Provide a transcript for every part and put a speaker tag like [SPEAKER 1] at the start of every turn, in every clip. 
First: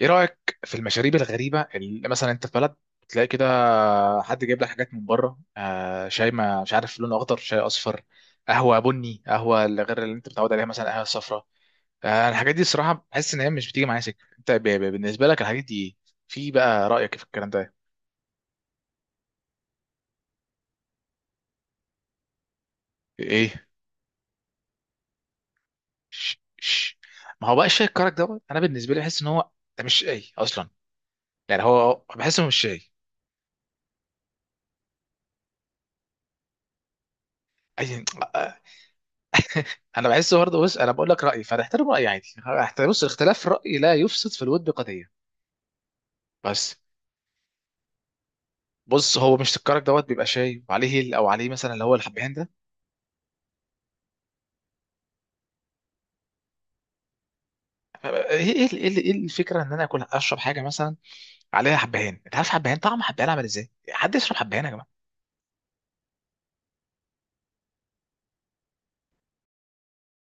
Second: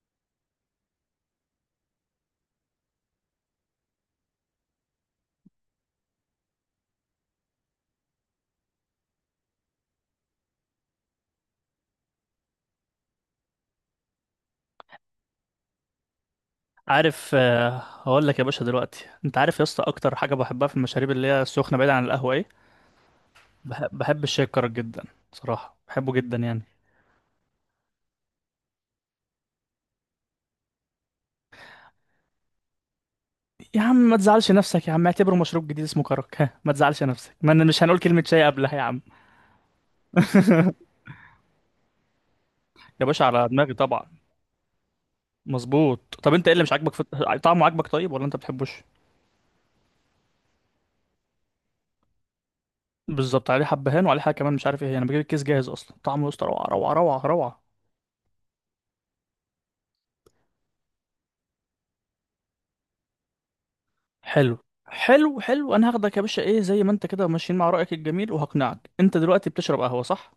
[SPEAKER 1] ايه رايك في المشاريب الغريبه اللي مثلا انت في بلد تلاقي كده، حد جايب لك حاجات من بره، شاي ما مش عارف لونه اخضر، شاي اصفر، قهوه بني، قهوه اللي غير اللي انت متعود عليها، مثلا قهوه صفراء. الحاجات دي الصراحه بحس ان هي مش بتيجي معايا سكه. انت بالنسبه لك الحاجات دي إيه؟ في بقى رايك في
[SPEAKER 2] عارف،
[SPEAKER 1] الكلام ده
[SPEAKER 2] هقول لك يا باشا. دلوقتي انت عارف يا اسطى، اكتر حاجه بحبها في المشاريب اللي هي السخنه بعيد عن القهوه ايه؟
[SPEAKER 1] ايه؟
[SPEAKER 2] بحب الشاي الكرك جدا. صراحه بحبه جدا
[SPEAKER 1] ش
[SPEAKER 2] يعني.
[SPEAKER 1] ش ما هو بقى الشاي الكرك دوت، انا بالنسبه لي بحس ان هو ده مش شاي اصلا، يعني هو بحسه مش شاي.
[SPEAKER 2] يا عم ما تزعلش نفسك، يا عم اعتبره مشروب جديد اسمه كرك. ها، ما تزعلش نفسك، ما أنا مش هنقول
[SPEAKER 1] أي-
[SPEAKER 2] كلمه شاي قبلها يا عم.
[SPEAKER 1] انا بحس برضه. بص انا بقول لك رايي فهتحترم رايي عادي، هحترم. بص
[SPEAKER 2] يا باشا
[SPEAKER 1] الاختلاف
[SPEAKER 2] على دماغي
[SPEAKER 1] الراي لا
[SPEAKER 2] طبعا.
[SPEAKER 1] يفسد في الود قضيه.
[SPEAKER 2] مظبوط. طب انت ايه اللي مش
[SPEAKER 1] بس
[SPEAKER 2] عاجبك في. طعمه عاجبك طيب ولا انت بتحبوش؟
[SPEAKER 1] بص هو مش الكرك دوت بيبقى شاي وعليه هيل، او عليه مثلا اللي هو الحبهان ده.
[SPEAKER 2] بالظبط. عليه حبهان وعليه حاجه كمان مش عارف ايه هي. انا بجيب الكيس جاهز اصلا. طعمه يا اسطى روعه، روعه، روعه، روعه.
[SPEAKER 1] ايه ايه ايه إيه إيه الفكره ان انا اكل اشرب حاجه مثلا عليها حبهان؟ انت عارف حبهان، طعم حبهان عامل ازاي؟ حد يشرب
[SPEAKER 2] حلو،
[SPEAKER 1] حبهان يا جماعه؟
[SPEAKER 2] حلو، حلو. انا هاخدك يا باشا، ايه، زي ما انت كده ماشيين مع رأيك الجميل وهقنعك. انت دلوقتي بتشرب قهوة صح؟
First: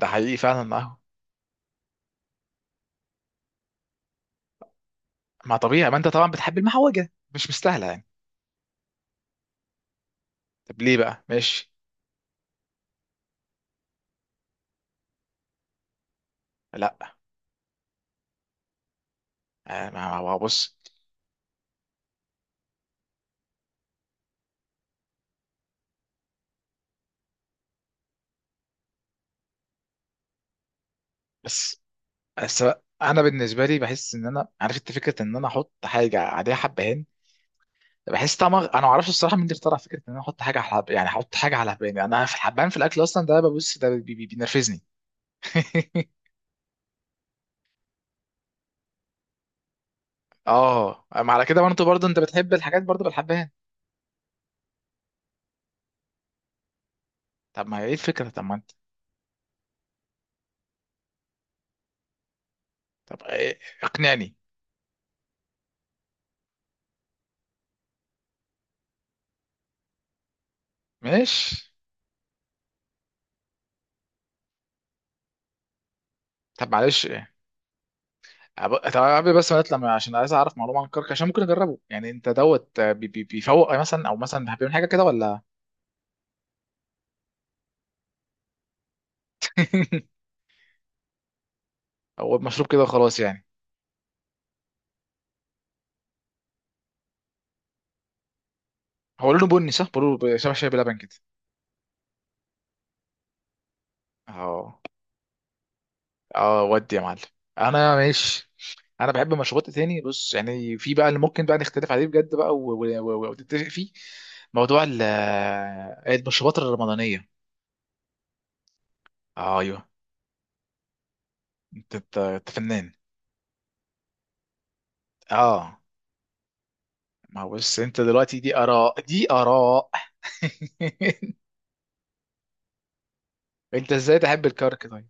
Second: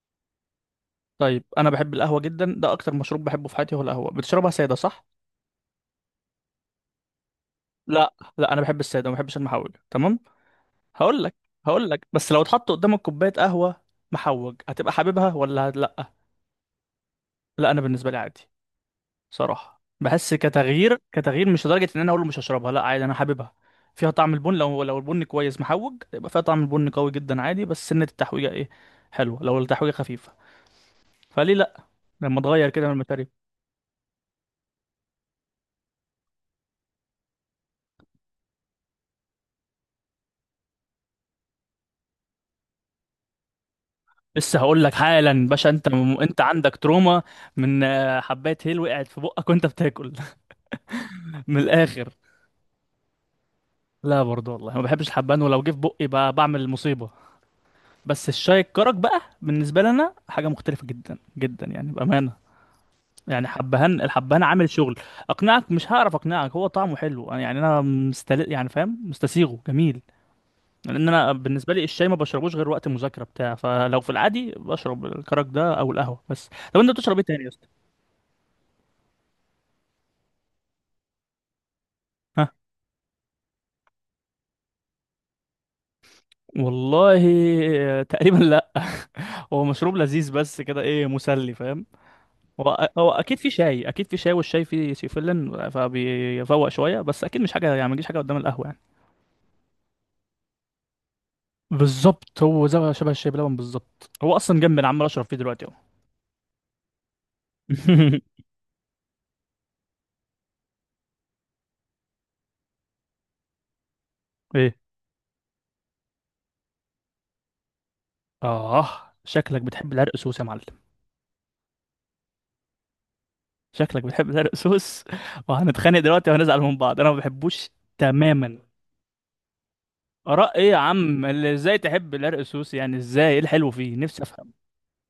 [SPEAKER 1] ده حقيقي فعلا. ما
[SPEAKER 2] طيب. انا بحب القهوة جدا، ده اكتر مشروب بحبه في حياتي هو القهوة. بتشربها سادة صح؟
[SPEAKER 1] ما طبيعي، ما انت طبعا بتحب المحوجه مش مستاهله يعني.
[SPEAKER 2] لا، لا، انا بحب السادة. ما بحبش المحوج. تمام.
[SPEAKER 1] طب ليه
[SPEAKER 2] هقول
[SPEAKER 1] بقى؟
[SPEAKER 2] لك
[SPEAKER 1] ماشي.
[SPEAKER 2] هقول لك، بس لو اتحط قدامك كوباية قهوة محوج هتبقى حاببها ولا لا؟
[SPEAKER 1] لا.
[SPEAKER 2] لا، انا بالنسبة لي عادي. صراحة
[SPEAKER 1] آه، ما
[SPEAKER 2] بحس
[SPEAKER 1] بص.
[SPEAKER 2] كتغيير كتغيير، مش لدرجة ان انا اقول له مش هشربها، لا عادي انا حاببها. فيها طعم البن. لو البن كويس محوج يبقى فيها طعم البن قوي جدا عادي. بس سنة التحويجة ايه؟ حلوة. لو التحويجة خفيفة فليه
[SPEAKER 1] بس
[SPEAKER 2] لا؟ لما
[SPEAKER 1] بس
[SPEAKER 2] تغير كده من
[SPEAKER 1] انا
[SPEAKER 2] الماتيريال.
[SPEAKER 1] بالنسبه لي بحس ان انا عارف انت، فكره ان انا احط حاجه عليها حبهان، بحس طعمها انا ما اعرفش الصراحه. مين اللي اخترع فكره ان انا احط حاجه على يعني احط حاجه على حباني؟ انا في الحبان في الاكل اصلا، ده ببص ده
[SPEAKER 2] لسه
[SPEAKER 1] بينرفزني.
[SPEAKER 2] هقول لك حالا باشا. انت عندك تروما من حباية هيل وقعت في بقك وانت بتاكل.
[SPEAKER 1] اه ما على
[SPEAKER 2] من
[SPEAKER 1] كده، برضه برضه
[SPEAKER 2] الاخر،
[SPEAKER 1] انت بتحب الحاجات برضه بالحبان.
[SPEAKER 2] لا برضه والله ما بحبش الحبان، ولو جه في بقي بقى بعمل مصيبة.
[SPEAKER 1] طب ما هي ايه الفكره؟
[SPEAKER 2] بس
[SPEAKER 1] طب ما
[SPEAKER 2] الشاي
[SPEAKER 1] انت
[SPEAKER 2] الكرك بقى بالنسبة لنا حاجة مختلفة جدا جدا يعني، بأمانة.
[SPEAKER 1] طب
[SPEAKER 2] يعني حبهان،
[SPEAKER 1] اقنعني.
[SPEAKER 2] الحبهان عامل شغل. اقنعك مش هعرف اقنعك، هو طعمه حلو. يعني انا مستل يعني فاهم، مستسيغه جميل. لان انا
[SPEAKER 1] ماشي.
[SPEAKER 2] بالنسبه لي الشاي ما بشربوش غير وقت المذاكره بتاع. فلو في العادي بشرب الكرك ده او القهوه بس.
[SPEAKER 1] طب
[SPEAKER 2] طب انت
[SPEAKER 1] معلش
[SPEAKER 2] بتشرب ايه
[SPEAKER 1] إيه.
[SPEAKER 2] تاني يا اسطى؟
[SPEAKER 1] طب قبل بس ما نطلع من- عشان عايز اعرف معلومه عن الكرك عشان ممكن اجربه يعني. انت
[SPEAKER 2] ها،
[SPEAKER 1] دوت، بيفوق مثلا، او مثلا بيعمل حاجه كده ولا؟
[SPEAKER 2] والله. تقريبا لا. هو مشروب لذيذ بس كده، ايه، مسلي فاهم.
[SPEAKER 1] هو مشروب كده
[SPEAKER 2] هو
[SPEAKER 1] وخلاص
[SPEAKER 2] اكيد
[SPEAKER 1] يعني.
[SPEAKER 2] في شاي، اكيد في شاي، والشاي فيه سيفلين فبيفوق شويه. بس اكيد مش حاجه يعني، ما تجيش حاجه قدام القهوه يعني.
[SPEAKER 1] هو لونه بني صح، بيقولوا شبه شاي بلبن كده.
[SPEAKER 2] بالظبط. هو زي شبه الشاي بلبن بالظبط. هو اصلا جنب،
[SPEAKER 1] اه.
[SPEAKER 2] انا عمال اشرب فيه دلوقتي اهو.
[SPEAKER 1] اه ودي يا معلم. انا ماشي. انا بحب مشروبات تاني. بص يعني في بقى اللي ممكن بقى نختلف عليه بجد بقى ونتفق فيه.
[SPEAKER 2] ايه.
[SPEAKER 1] موضوع المشروبات الرمضانيه.
[SPEAKER 2] اه،
[SPEAKER 1] آه
[SPEAKER 2] شكلك
[SPEAKER 1] ايوه.
[SPEAKER 2] بتحب العرق سوس يا معلم؟
[SPEAKER 1] انت انت أنت فنان.
[SPEAKER 2] شكلك بتحب العرق سوس.
[SPEAKER 1] اه
[SPEAKER 2] وهنتخانق دلوقتي وهنزعل من بعض، انا ما
[SPEAKER 1] ما هو
[SPEAKER 2] بحبوش.
[SPEAKER 1] بص، انت دلوقتي دي
[SPEAKER 2] تماما.
[SPEAKER 1] اراء دي اراء.
[SPEAKER 2] اراء ايه يا عم اللي ازاي تحب العرق سوس يعني؟ ازاي؟ ايه الحلو
[SPEAKER 1] انت
[SPEAKER 2] فيه؟
[SPEAKER 1] ازاي
[SPEAKER 2] نفسي
[SPEAKER 1] تحب
[SPEAKER 2] افهم.
[SPEAKER 1] الكرك طيب؟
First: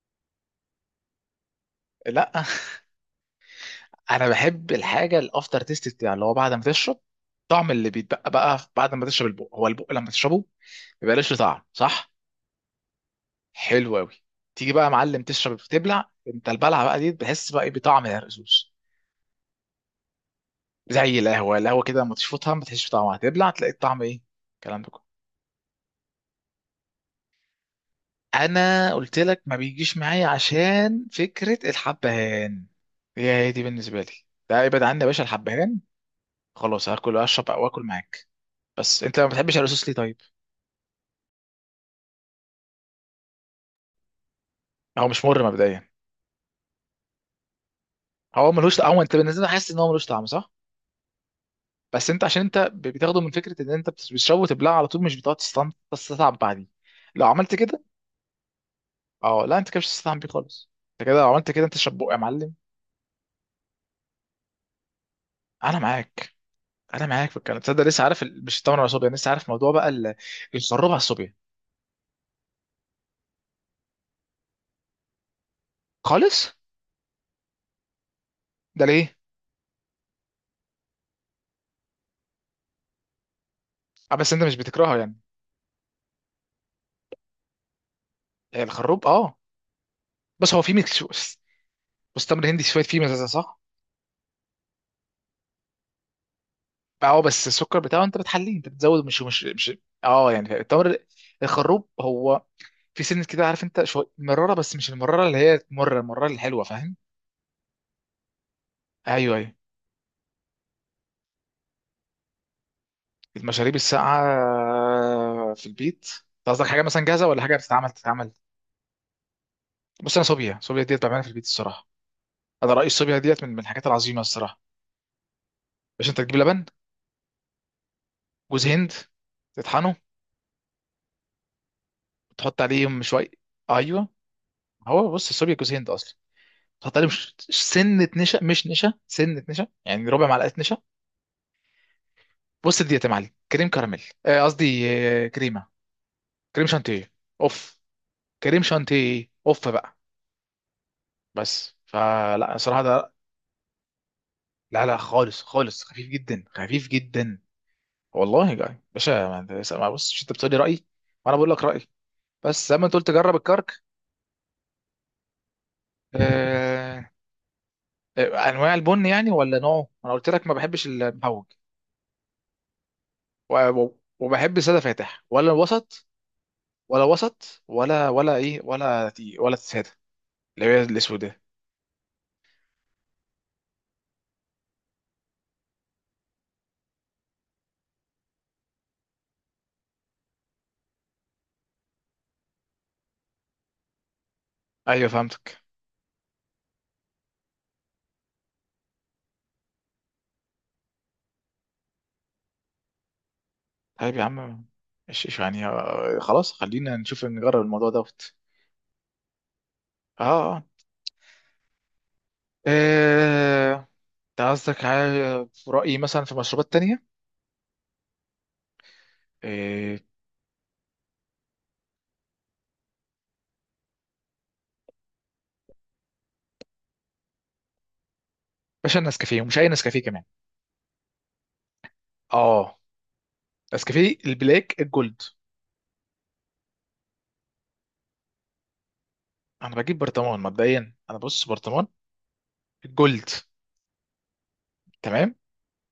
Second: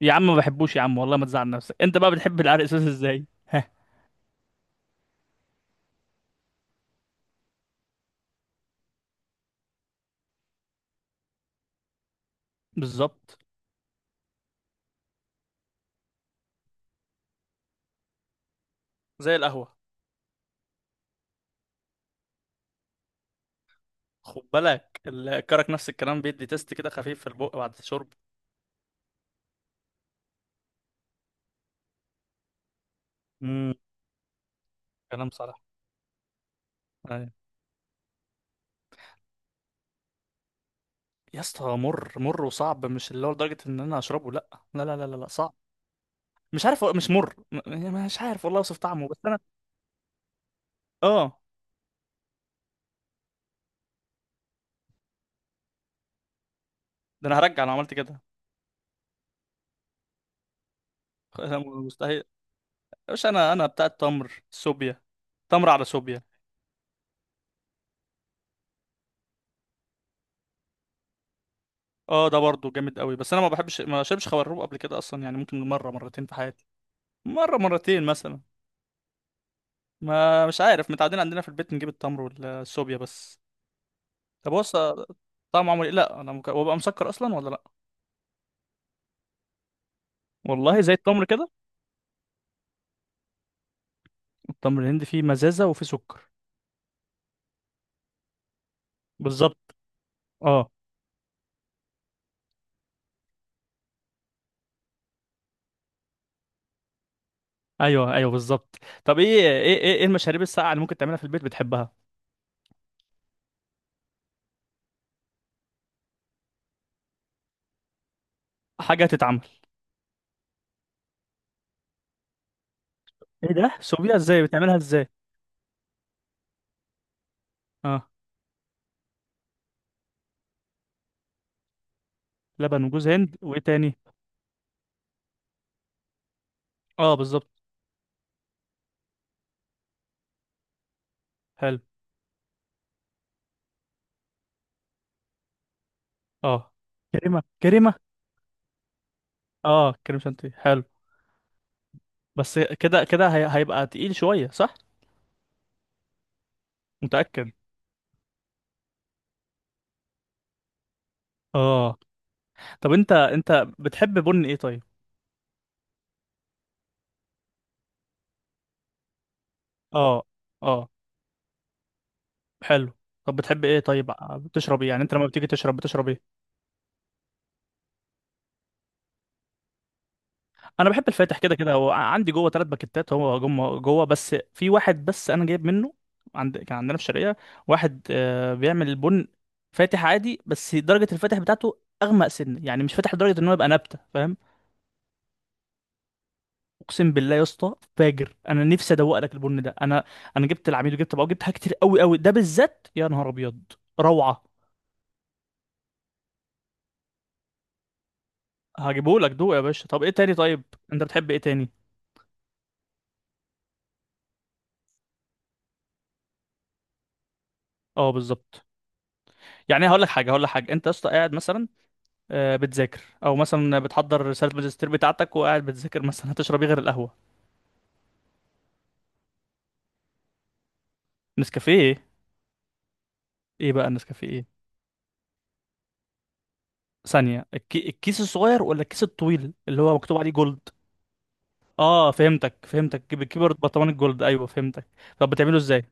[SPEAKER 2] يا عم ما بحبوش يا عم، والله ما تزعل نفسك. انت بقى بتحب
[SPEAKER 1] لا.
[SPEAKER 2] العرق سوس ازاي؟ ها.
[SPEAKER 1] انا بحب الحاجه الافتر تيست بتاع، اللي هو بعد ما تشرب طعم اللي بيتبقى بقى بعد ما تشرب البق. هو البق لما تشربه ما بيبقاش له طعم، صح؟
[SPEAKER 2] بالظبط.
[SPEAKER 1] حلو قوي. تيجي بقى يا معلم تشرب تبلع انت البلعه بقى دي بتحس بقى ايه بطعم الرز.
[SPEAKER 2] زي القهوة.
[SPEAKER 1] زي القهوه، القهوه كده لما تشفطها ما تحسش بطعمها، تبلع تلاقي الطعم ايه.
[SPEAKER 2] خد
[SPEAKER 1] الكلام ده
[SPEAKER 2] بالك
[SPEAKER 1] كله
[SPEAKER 2] الكرك نفس الكلام، بيدي تيست كده خفيف في البق بعد الشرب.
[SPEAKER 1] انا قلت لك ما بيجيش معايا عشان فكره الحبهان، هي هي دي
[SPEAKER 2] مم.
[SPEAKER 1] بالنسبه لي. ده ابعد عني يا باشا
[SPEAKER 2] كلام صح.
[SPEAKER 1] الحبهان. خلاص هاكل واشرب واكل معاك. بس انت ما بتحبش الرصاص ليه طيب؟
[SPEAKER 2] يا اسطى مر مر وصعب، مش اللي هو لدرجة ان انا اشربه، لا، لا، لا، لا،
[SPEAKER 1] هو
[SPEAKER 2] لا،
[SPEAKER 1] مش
[SPEAKER 2] لا،
[SPEAKER 1] مر
[SPEAKER 2] صعب.
[SPEAKER 1] مبدئيا،
[SPEAKER 2] مش عارف. مش مر. يعني مش عارف
[SPEAKER 1] هو
[SPEAKER 2] والله اوصف
[SPEAKER 1] ملوش. هو
[SPEAKER 2] طعمه،
[SPEAKER 1] انت
[SPEAKER 2] بس انا.
[SPEAKER 1] بالنسبه لك حاسس ان هو ملوش طعم، صح؟
[SPEAKER 2] اه،
[SPEAKER 1] بس انت عشان انت بتاخده من فكره ان انت بتشربه وتبلعه على طول، مش بتقعد تستطعم بعديه. لو
[SPEAKER 2] ده انا
[SPEAKER 1] عملت
[SPEAKER 2] هرجع لو
[SPEAKER 1] كده.
[SPEAKER 2] عملت كده.
[SPEAKER 1] اه لا، انت كده مش هتستطعم بيه خالص. انت كده لو عملت
[SPEAKER 2] أنا
[SPEAKER 1] كده انت شبوق يا
[SPEAKER 2] مستحيل.
[SPEAKER 1] معلم.
[SPEAKER 2] مش انا بتاع التمر صوبيا، تمر
[SPEAKER 1] انا
[SPEAKER 2] على صوبيا.
[SPEAKER 1] معاك. انا معاك في الكلام. تصدق لسه عارف مش التمر ولا الصوبيا، لسه عارف موضوع بقى الخروب على الصوبيا.
[SPEAKER 2] اه، ده برضه جامد قوي، بس انا ما بحبش، ما شربش خروب قبل كده اصلا يعني، ممكن مرة مرتين في
[SPEAKER 1] خالص.
[SPEAKER 2] حياتي، مرة مرتين مثلا.
[SPEAKER 1] ده ليه؟
[SPEAKER 2] ما مش عارف، متعودين عندنا في البيت نجيب التمر والصوبيا بس.
[SPEAKER 1] اه بس انت
[SPEAKER 2] طب
[SPEAKER 1] مش بتكرهه يعني.
[SPEAKER 2] طعمه عامل ايه؟ لا انا وابقى مسكر اصلا ولا لا؟
[SPEAKER 1] هي الخروب اه، بس هو فيه
[SPEAKER 2] والله زي
[SPEAKER 1] ميكس.
[SPEAKER 2] التمر كده.
[SPEAKER 1] بس تمر هندي شويه فيه مزازه، صح؟
[SPEAKER 2] التمر الهندي فيه مزازة وفيه سكر.
[SPEAKER 1] اه بس السكر بتاعه انت بتحليه انت بتزود، مش مش
[SPEAKER 2] بالظبط.
[SPEAKER 1] مش اه يعني
[SPEAKER 2] اه،
[SPEAKER 1] التمر، الخروب هو في سنة كده، عارف انت شوية مرارة، بس مش المرارة اللي هي تمر، المرارة الحلوة، فاهم؟
[SPEAKER 2] ايوه، ايوه بالظبط. طب
[SPEAKER 1] ايوه
[SPEAKER 2] ايه
[SPEAKER 1] ايوه.
[SPEAKER 2] ايه ايه إيه المشاريب الساقعة اللي ممكن تعملها في البيت بتحبها؟
[SPEAKER 1] المشاريب الساقعة في البيت. انت قصدك حاجة مثلا جاهزة، ولا حاجة بتتعمل تتعمل؟
[SPEAKER 2] حاجة تتعمل.
[SPEAKER 1] بص انا صوبيا، صوبيا ديت بعملها في البيت الصراحة. انا رأيي الصوبيا ديت من
[SPEAKER 2] ايه
[SPEAKER 1] من
[SPEAKER 2] ده؟
[SPEAKER 1] الحاجات
[SPEAKER 2] سوبيا
[SPEAKER 1] العظيمة
[SPEAKER 2] ازاي
[SPEAKER 1] الصراحة.
[SPEAKER 2] بتعملها، ازاي؟
[SPEAKER 1] باش انت تجيب لبن،
[SPEAKER 2] اه،
[SPEAKER 1] جوز هند، تطحنه، تحط
[SPEAKER 2] لبن
[SPEAKER 1] عليه
[SPEAKER 2] وجوز
[SPEAKER 1] شوية.
[SPEAKER 2] هند وايه تاني؟
[SPEAKER 1] ايوه. هو بص الصوبيا جوز هند اصلا، تحط عليه
[SPEAKER 2] اه
[SPEAKER 1] مش
[SPEAKER 2] بالظبط،
[SPEAKER 1] سنة نشا، مش نشا سنة نشا، يعني ربع معلقة نشا.
[SPEAKER 2] حلو.
[SPEAKER 1] بص ديت يا معلم كريم كراميل، قصدي كريمة، كريم
[SPEAKER 2] اه،
[SPEAKER 1] شانتيه.
[SPEAKER 2] كريمة،
[SPEAKER 1] اوف.
[SPEAKER 2] كريمة.
[SPEAKER 1] كريم شانتيه اوف
[SPEAKER 2] اه
[SPEAKER 1] بقى.
[SPEAKER 2] كريم شانتيه، حلو.
[SPEAKER 1] بس فلا
[SPEAKER 2] بس
[SPEAKER 1] صراحه
[SPEAKER 2] كده
[SPEAKER 1] ده.
[SPEAKER 2] كده، هيبقى تقيل شوية صح؟
[SPEAKER 1] لا لا خالص خالص، خفيف جدا خفيف جدا.
[SPEAKER 2] متأكد؟
[SPEAKER 1] والله يا جاي باشا، ما بص، مش انت بتقولي رايي وانا بقول لك رايي؟
[SPEAKER 2] اه.
[SPEAKER 1] بس زي ما
[SPEAKER 2] طب
[SPEAKER 1] انت قلت
[SPEAKER 2] انت
[SPEAKER 1] جرب
[SPEAKER 2] انت
[SPEAKER 1] الكرك.
[SPEAKER 2] بتحب بن ايه طيب؟
[SPEAKER 1] آه... انواع البن يعني ولا نوعه؟ انا
[SPEAKER 2] اه،
[SPEAKER 1] قلت لك ما بحبش
[SPEAKER 2] اه،
[SPEAKER 1] المهوج.
[SPEAKER 2] حلو. طب بتحب ايه طيب،
[SPEAKER 1] وبحب ساده
[SPEAKER 2] بتشرب ايه يعني؟ انت
[SPEAKER 1] فاتح
[SPEAKER 2] لما بتيجي
[SPEAKER 1] ولا
[SPEAKER 2] تشرب،
[SPEAKER 1] وسط،
[SPEAKER 2] بتشرب ايه؟
[SPEAKER 1] ولا وسط ولا ولا ايه، ولا تي ولا ساده اللي هي
[SPEAKER 2] انا بحب الفاتح.
[SPEAKER 1] الاسودة.
[SPEAKER 2] كده كده هو عندي جوه ثلاث باكيتات، هو جوه جوه بس في واحد بس انا جايب منه. كان عندنا في الشرقيه واحد بيعمل البن فاتح عادي، بس درجه الفاتح بتاعته اغمق سن يعني، مش فاتح لدرجه ان هو يبقى نبته فاهم.
[SPEAKER 1] ايوه فهمتك.
[SPEAKER 2] اقسم بالله يا اسطى فاجر، انا نفسي ادوق لك البن ده. انا جبت العميل وجبت بقى وجبت حاجات كتير قوي قوي، ده بالذات يا نهار ابيض.
[SPEAKER 1] طيب يا
[SPEAKER 2] روعه.
[SPEAKER 1] عم. إيش يعني، خلاص خلينا نشوف نجرب الموضوع ده.
[SPEAKER 2] هجيبه لك دوق يا باشا. طب ايه تاني
[SPEAKER 1] اه
[SPEAKER 2] طيب؟
[SPEAKER 1] اه.
[SPEAKER 2] انت بتحب ايه تاني؟
[SPEAKER 1] آه، انت قصدك على في رأيي مثلا في مشروبات تانية؟
[SPEAKER 2] اه بالظبط. يعني
[SPEAKER 1] آه،
[SPEAKER 2] هقول لك حاجه، انت يا اسطى قاعد مثلا بتذاكر او مثلا بتحضر رساله ماجستير بتاعتك وقاعد بتذاكر مثلا، هتشرب ايه غير القهوه؟
[SPEAKER 1] باشا النسكافيه، ومش أي نسكافيه كمان.
[SPEAKER 2] نسكافيه ايه؟
[SPEAKER 1] اه،
[SPEAKER 2] إيه بقى
[SPEAKER 1] نسكافيه
[SPEAKER 2] النسكافيه ايه؟
[SPEAKER 1] البلاك الجولد.
[SPEAKER 2] ثانيه، الكيس الصغير ولا الكيس الطويل
[SPEAKER 1] أنا
[SPEAKER 2] اللي هو
[SPEAKER 1] بجيب
[SPEAKER 2] مكتوب عليه
[SPEAKER 1] برطمان
[SPEAKER 2] جولد؟
[SPEAKER 1] مبدئيا، أنا بص برطمان
[SPEAKER 2] اه فهمتك فهمتك،
[SPEAKER 1] الجولد.
[SPEAKER 2] بتكبر برطمان الجولد، ايوه فهمتك. طب
[SPEAKER 1] تمام.
[SPEAKER 2] بتعمله ازاي؟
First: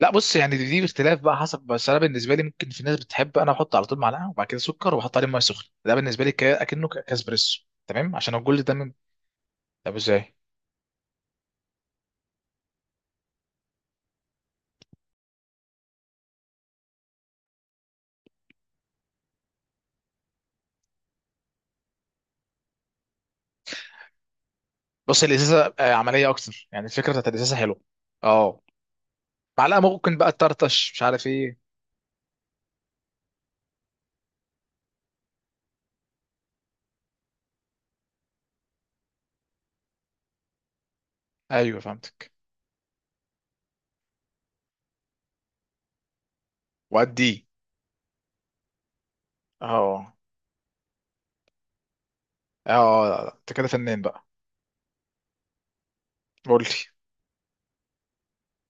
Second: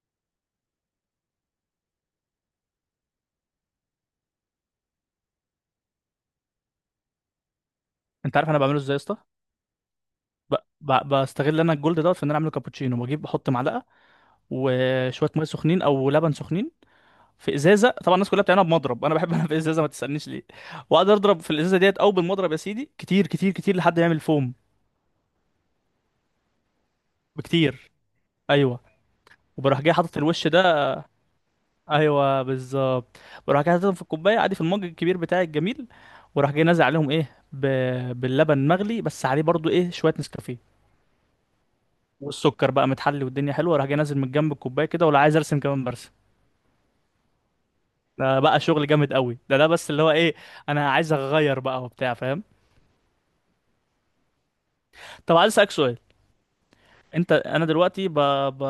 [SPEAKER 1] لا بص يعني دي اختلاف بقى حسب، بس أنا بالنسبة لي ممكن في ناس بتحب، أنا أحط على طول معلقة وبعد كده سكر وأحط عليه مية سخنة، ده بالنسبة لي أكنه كاسبريسو. تمام، عشان
[SPEAKER 2] انت عارف انا
[SPEAKER 1] الجولد ده
[SPEAKER 2] بعمله
[SPEAKER 1] من.
[SPEAKER 2] ازاي يا اسطى؟
[SPEAKER 1] طب إزاي؟
[SPEAKER 2] ب... بستغل انا الجولد دوت في ان انا اعمله كابتشينو. بجيب بحط معلقه وشويه ميه سخنين او لبن سخنين. في ازازه. طبعا الناس كلها بتعملها بمضرب، انا بحب انا في ازازه، ما تسالنيش ليه. واقعد اضرب في الازازه ديت او بالمضرب يا سيدي، كتير كتير كتير لحد ما يعمل فوم.
[SPEAKER 1] بص الإزازة عملية أكتر يعني، الفكرة بتاعت الإزازة حلوة.
[SPEAKER 2] بكتير.
[SPEAKER 1] اه.
[SPEAKER 2] ايوه.
[SPEAKER 1] معلقة
[SPEAKER 2] وبروح جاي حاطط
[SPEAKER 1] ممكن بقى
[SPEAKER 2] الوش ده.
[SPEAKER 1] تطرطش مش عارف إيه.
[SPEAKER 2] ايوه بالظبط. بروح جاي حاططهم في الكوبايه عادي، في المج الكبير بتاعي الجميل، وراح جاي نازل عليهم ايه، باللبن مغلي، بس عليه برضو ايه شويه نسكافيه.
[SPEAKER 1] ايوه فهمتك.
[SPEAKER 2] والسكر بقى متحلي والدنيا حلوه، راح جاي نازل من جنب الكوبايه كده، ولا عايز ارسم كمان برسم.
[SPEAKER 1] وادي.
[SPEAKER 2] ده بقى شغل جامد قوي. ده بس اللي هو
[SPEAKER 1] اه.
[SPEAKER 2] ايه، انا عايز اغير بقى وبتاع فاهم.
[SPEAKER 1] اه لا، لا، انت كده فنان بقى.
[SPEAKER 2] طب عايز اسالك سؤال.
[SPEAKER 1] قولي.
[SPEAKER 2] انا دلوقتي ب...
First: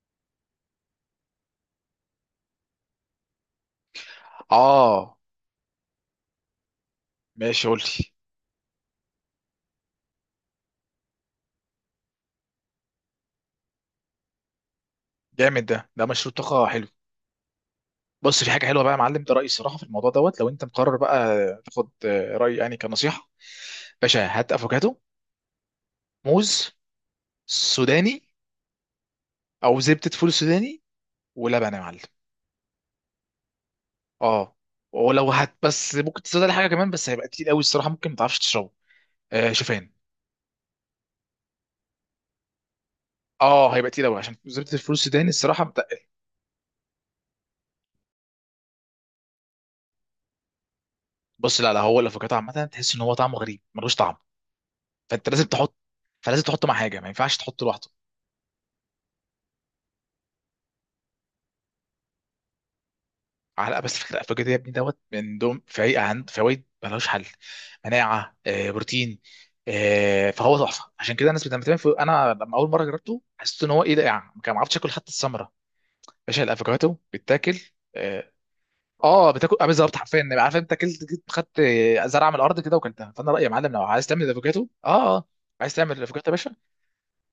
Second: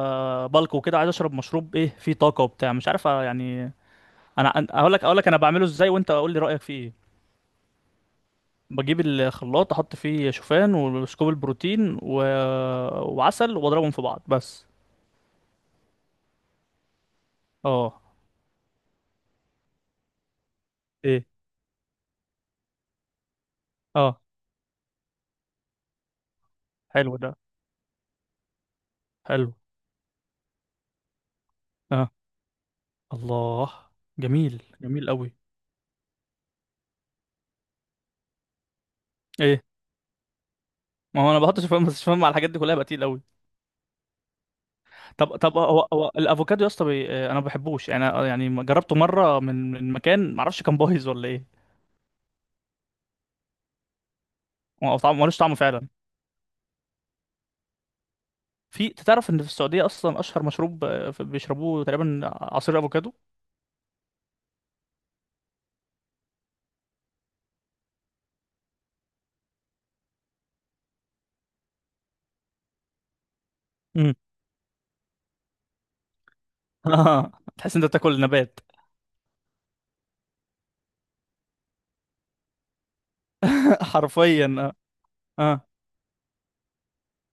[SPEAKER 2] بلقو كده عايز اشرب مشروب ايه فيه طاقه وبتاع مش عارف يعني.
[SPEAKER 1] اه
[SPEAKER 2] اقول لك انا بعمله ازاي، وانت قول لي رايك فيه ايه.
[SPEAKER 1] ماشي قولي.
[SPEAKER 2] بجيب الخلاط، احط فيه شوفان وسكوب البروتين وعسل، واضربهم في بعض بس.
[SPEAKER 1] جامد ده، ده مشروع طاقه حلو.
[SPEAKER 2] اه،
[SPEAKER 1] بص في حاجه حلوه بقى يا معلم، ده رايي الصراحه في الموضوع دوت لو انت مقرر
[SPEAKER 2] ايه،
[SPEAKER 1] بقى تاخد رايي يعني كنصيحه.
[SPEAKER 2] اه
[SPEAKER 1] باشا، هات افوكادو، موز،
[SPEAKER 2] حلو، ده
[SPEAKER 1] سوداني،
[SPEAKER 2] حلو.
[SPEAKER 1] او زبده فول سوداني، ولبن يا معلم.
[SPEAKER 2] اه الله.
[SPEAKER 1] اه.
[SPEAKER 2] جميل جميل
[SPEAKER 1] ولو
[SPEAKER 2] قوي.
[SPEAKER 1] هات بس ممكن تزود على حاجه كمان، بس هيبقى كتير قوي الصراحه ممكن ما تعرفش تشربه. آه
[SPEAKER 2] ايه،
[SPEAKER 1] شوفان.
[SPEAKER 2] ما هو انا بحط شوفان، بس شوفان مع الحاجات دي كلها بقى تقيل قوي.
[SPEAKER 1] اه هيبقى تقيل قوي عشان زبده الفول السوداني
[SPEAKER 2] طب
[SPEAKER 1] الصراحه.
[SPEAKER 2] هو الافوكادو يا اسطى، انا ما بحبوش يعني، يعني ما جربته مره من مكان ما اعرفش كان بايظ ولا
[SPEAKER 1] بص
[SPEAKER 2] ايه.
[SPEAKER 1] لا لا، هو الافوكادو عامه تحس ان هو طعمه غريب ملوش طعم،
[SPEAKER 2] هو طعمه
[SPEAKER 1] فانت
[SPEAKER 2] ملوش
[SPEAKER 1] لازم
[SPEAKER 2] طعم
[SPEAKER 1] تحط،
[SPEAKER 2] فعلا.
[SPEAKER 1] فلازم تحطه مع حاجه ما ينفعش تحطه لوحده.
[SPEAKER 2] أنت تعرف ان في السعوديه اصلا اشهر مشروب، بيشربوه تقريبا عصير افوكادو.
[SPEAKER 1] على بس. فكره الافوكادو يا ابني دوت من دوم في عند فوائد ملوش حل، مناعه، بروتين، فهو تحفه. عشان كده الناس بتعمل في. انا لما اول مره جربته حسيت ان هو ايه ده
[SPEAKER 2] امم.
[SPEAKER 1] يعني، ما عرفتش اكل حتى الثمره. باشا الافوكادو بيتاكل.
[SPEAKER 2] تحس إن انت بتاكل
[SPEAKER 1] اه.
[SPEAKER 2] نبات.
[SPEAKER 1] بتاكل بالظبط حرفيا يعني، عارف انت اكلت جيت خدت زرعه من الارض كده وكلتها. فانا رايي يا معلم لو عايز تعمل
[SPEAKER 2] حرفيا،
[SPEAKER 1] الافوكادو
[SPEAKER 2] اه،
[SPEAKER 1] اه اه،
[SPEAKER 2] اه.
[SPEAKER 1] عايز تعمل الافوكادو يا باشا،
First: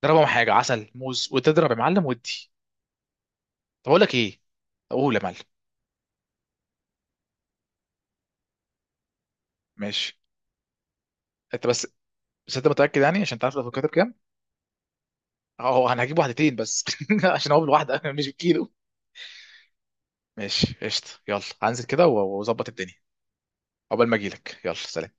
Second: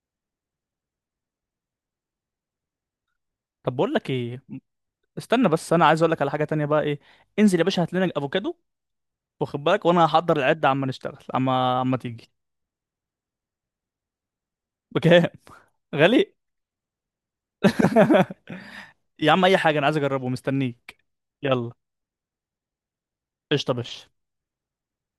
[SPEAKER 1] ضربهم حاجه عسل موز وتضرب يا معلم ودي.
[SPEAKER 2] طب
[SPEAKER 1] طب
[SPEAKER 2] بقول
[SPEAKER 1] اقول
[SPEAKER 2] لك
[SPEAKER 1] لك ايه،
[SPEAKER 2] ايه.
[SPEAKER 1] اقول يا معلم.
[SPEAKER 2] استنى بس، انا عايز اقول لك على حاجه تانية بقى، ايه. انزل يا باشا هات لنا افوكادو، واخد بالك، وانا
[SPEAKER 1] ماشي.
[SPEAKER 2] هحضر العده عما نشتغل،
[SPEAKER 1] انت
[SPEAKER 2] عما
[SPEAKER 1] بس.
[SPEAKER 2] عما تيجي.
[SPEAKER 1] بس انت متاكد يعني، عشان تعرف الافوكاتو بكام؟
[SPEAKER 2] بكام؟
[SPEAKER 1] اه انا هجيب
[SPEAKER 2] غالي.
[SPEAKER 1] واحدتين بس، عشان هو بالواحده مش بالكيلو.
[SPEAKER 2] يا عم اي حاجه، انا عايز اجربه
[SPEAKER 1] ماشي
[SPEAKER 2] مستنيك.
[SPEAKER 1] قشطه، يلا
[SPEAKER 2] يلا.
[SPEAKER 1] هنزل كده واظبط الدنيا.
[SPEAKER 2] قشطه يا
[SPEAKER 1] عقبال
[SPEAKER 2] باشا.
[SPEAKER 1] ما اجيلك، يلا سلام.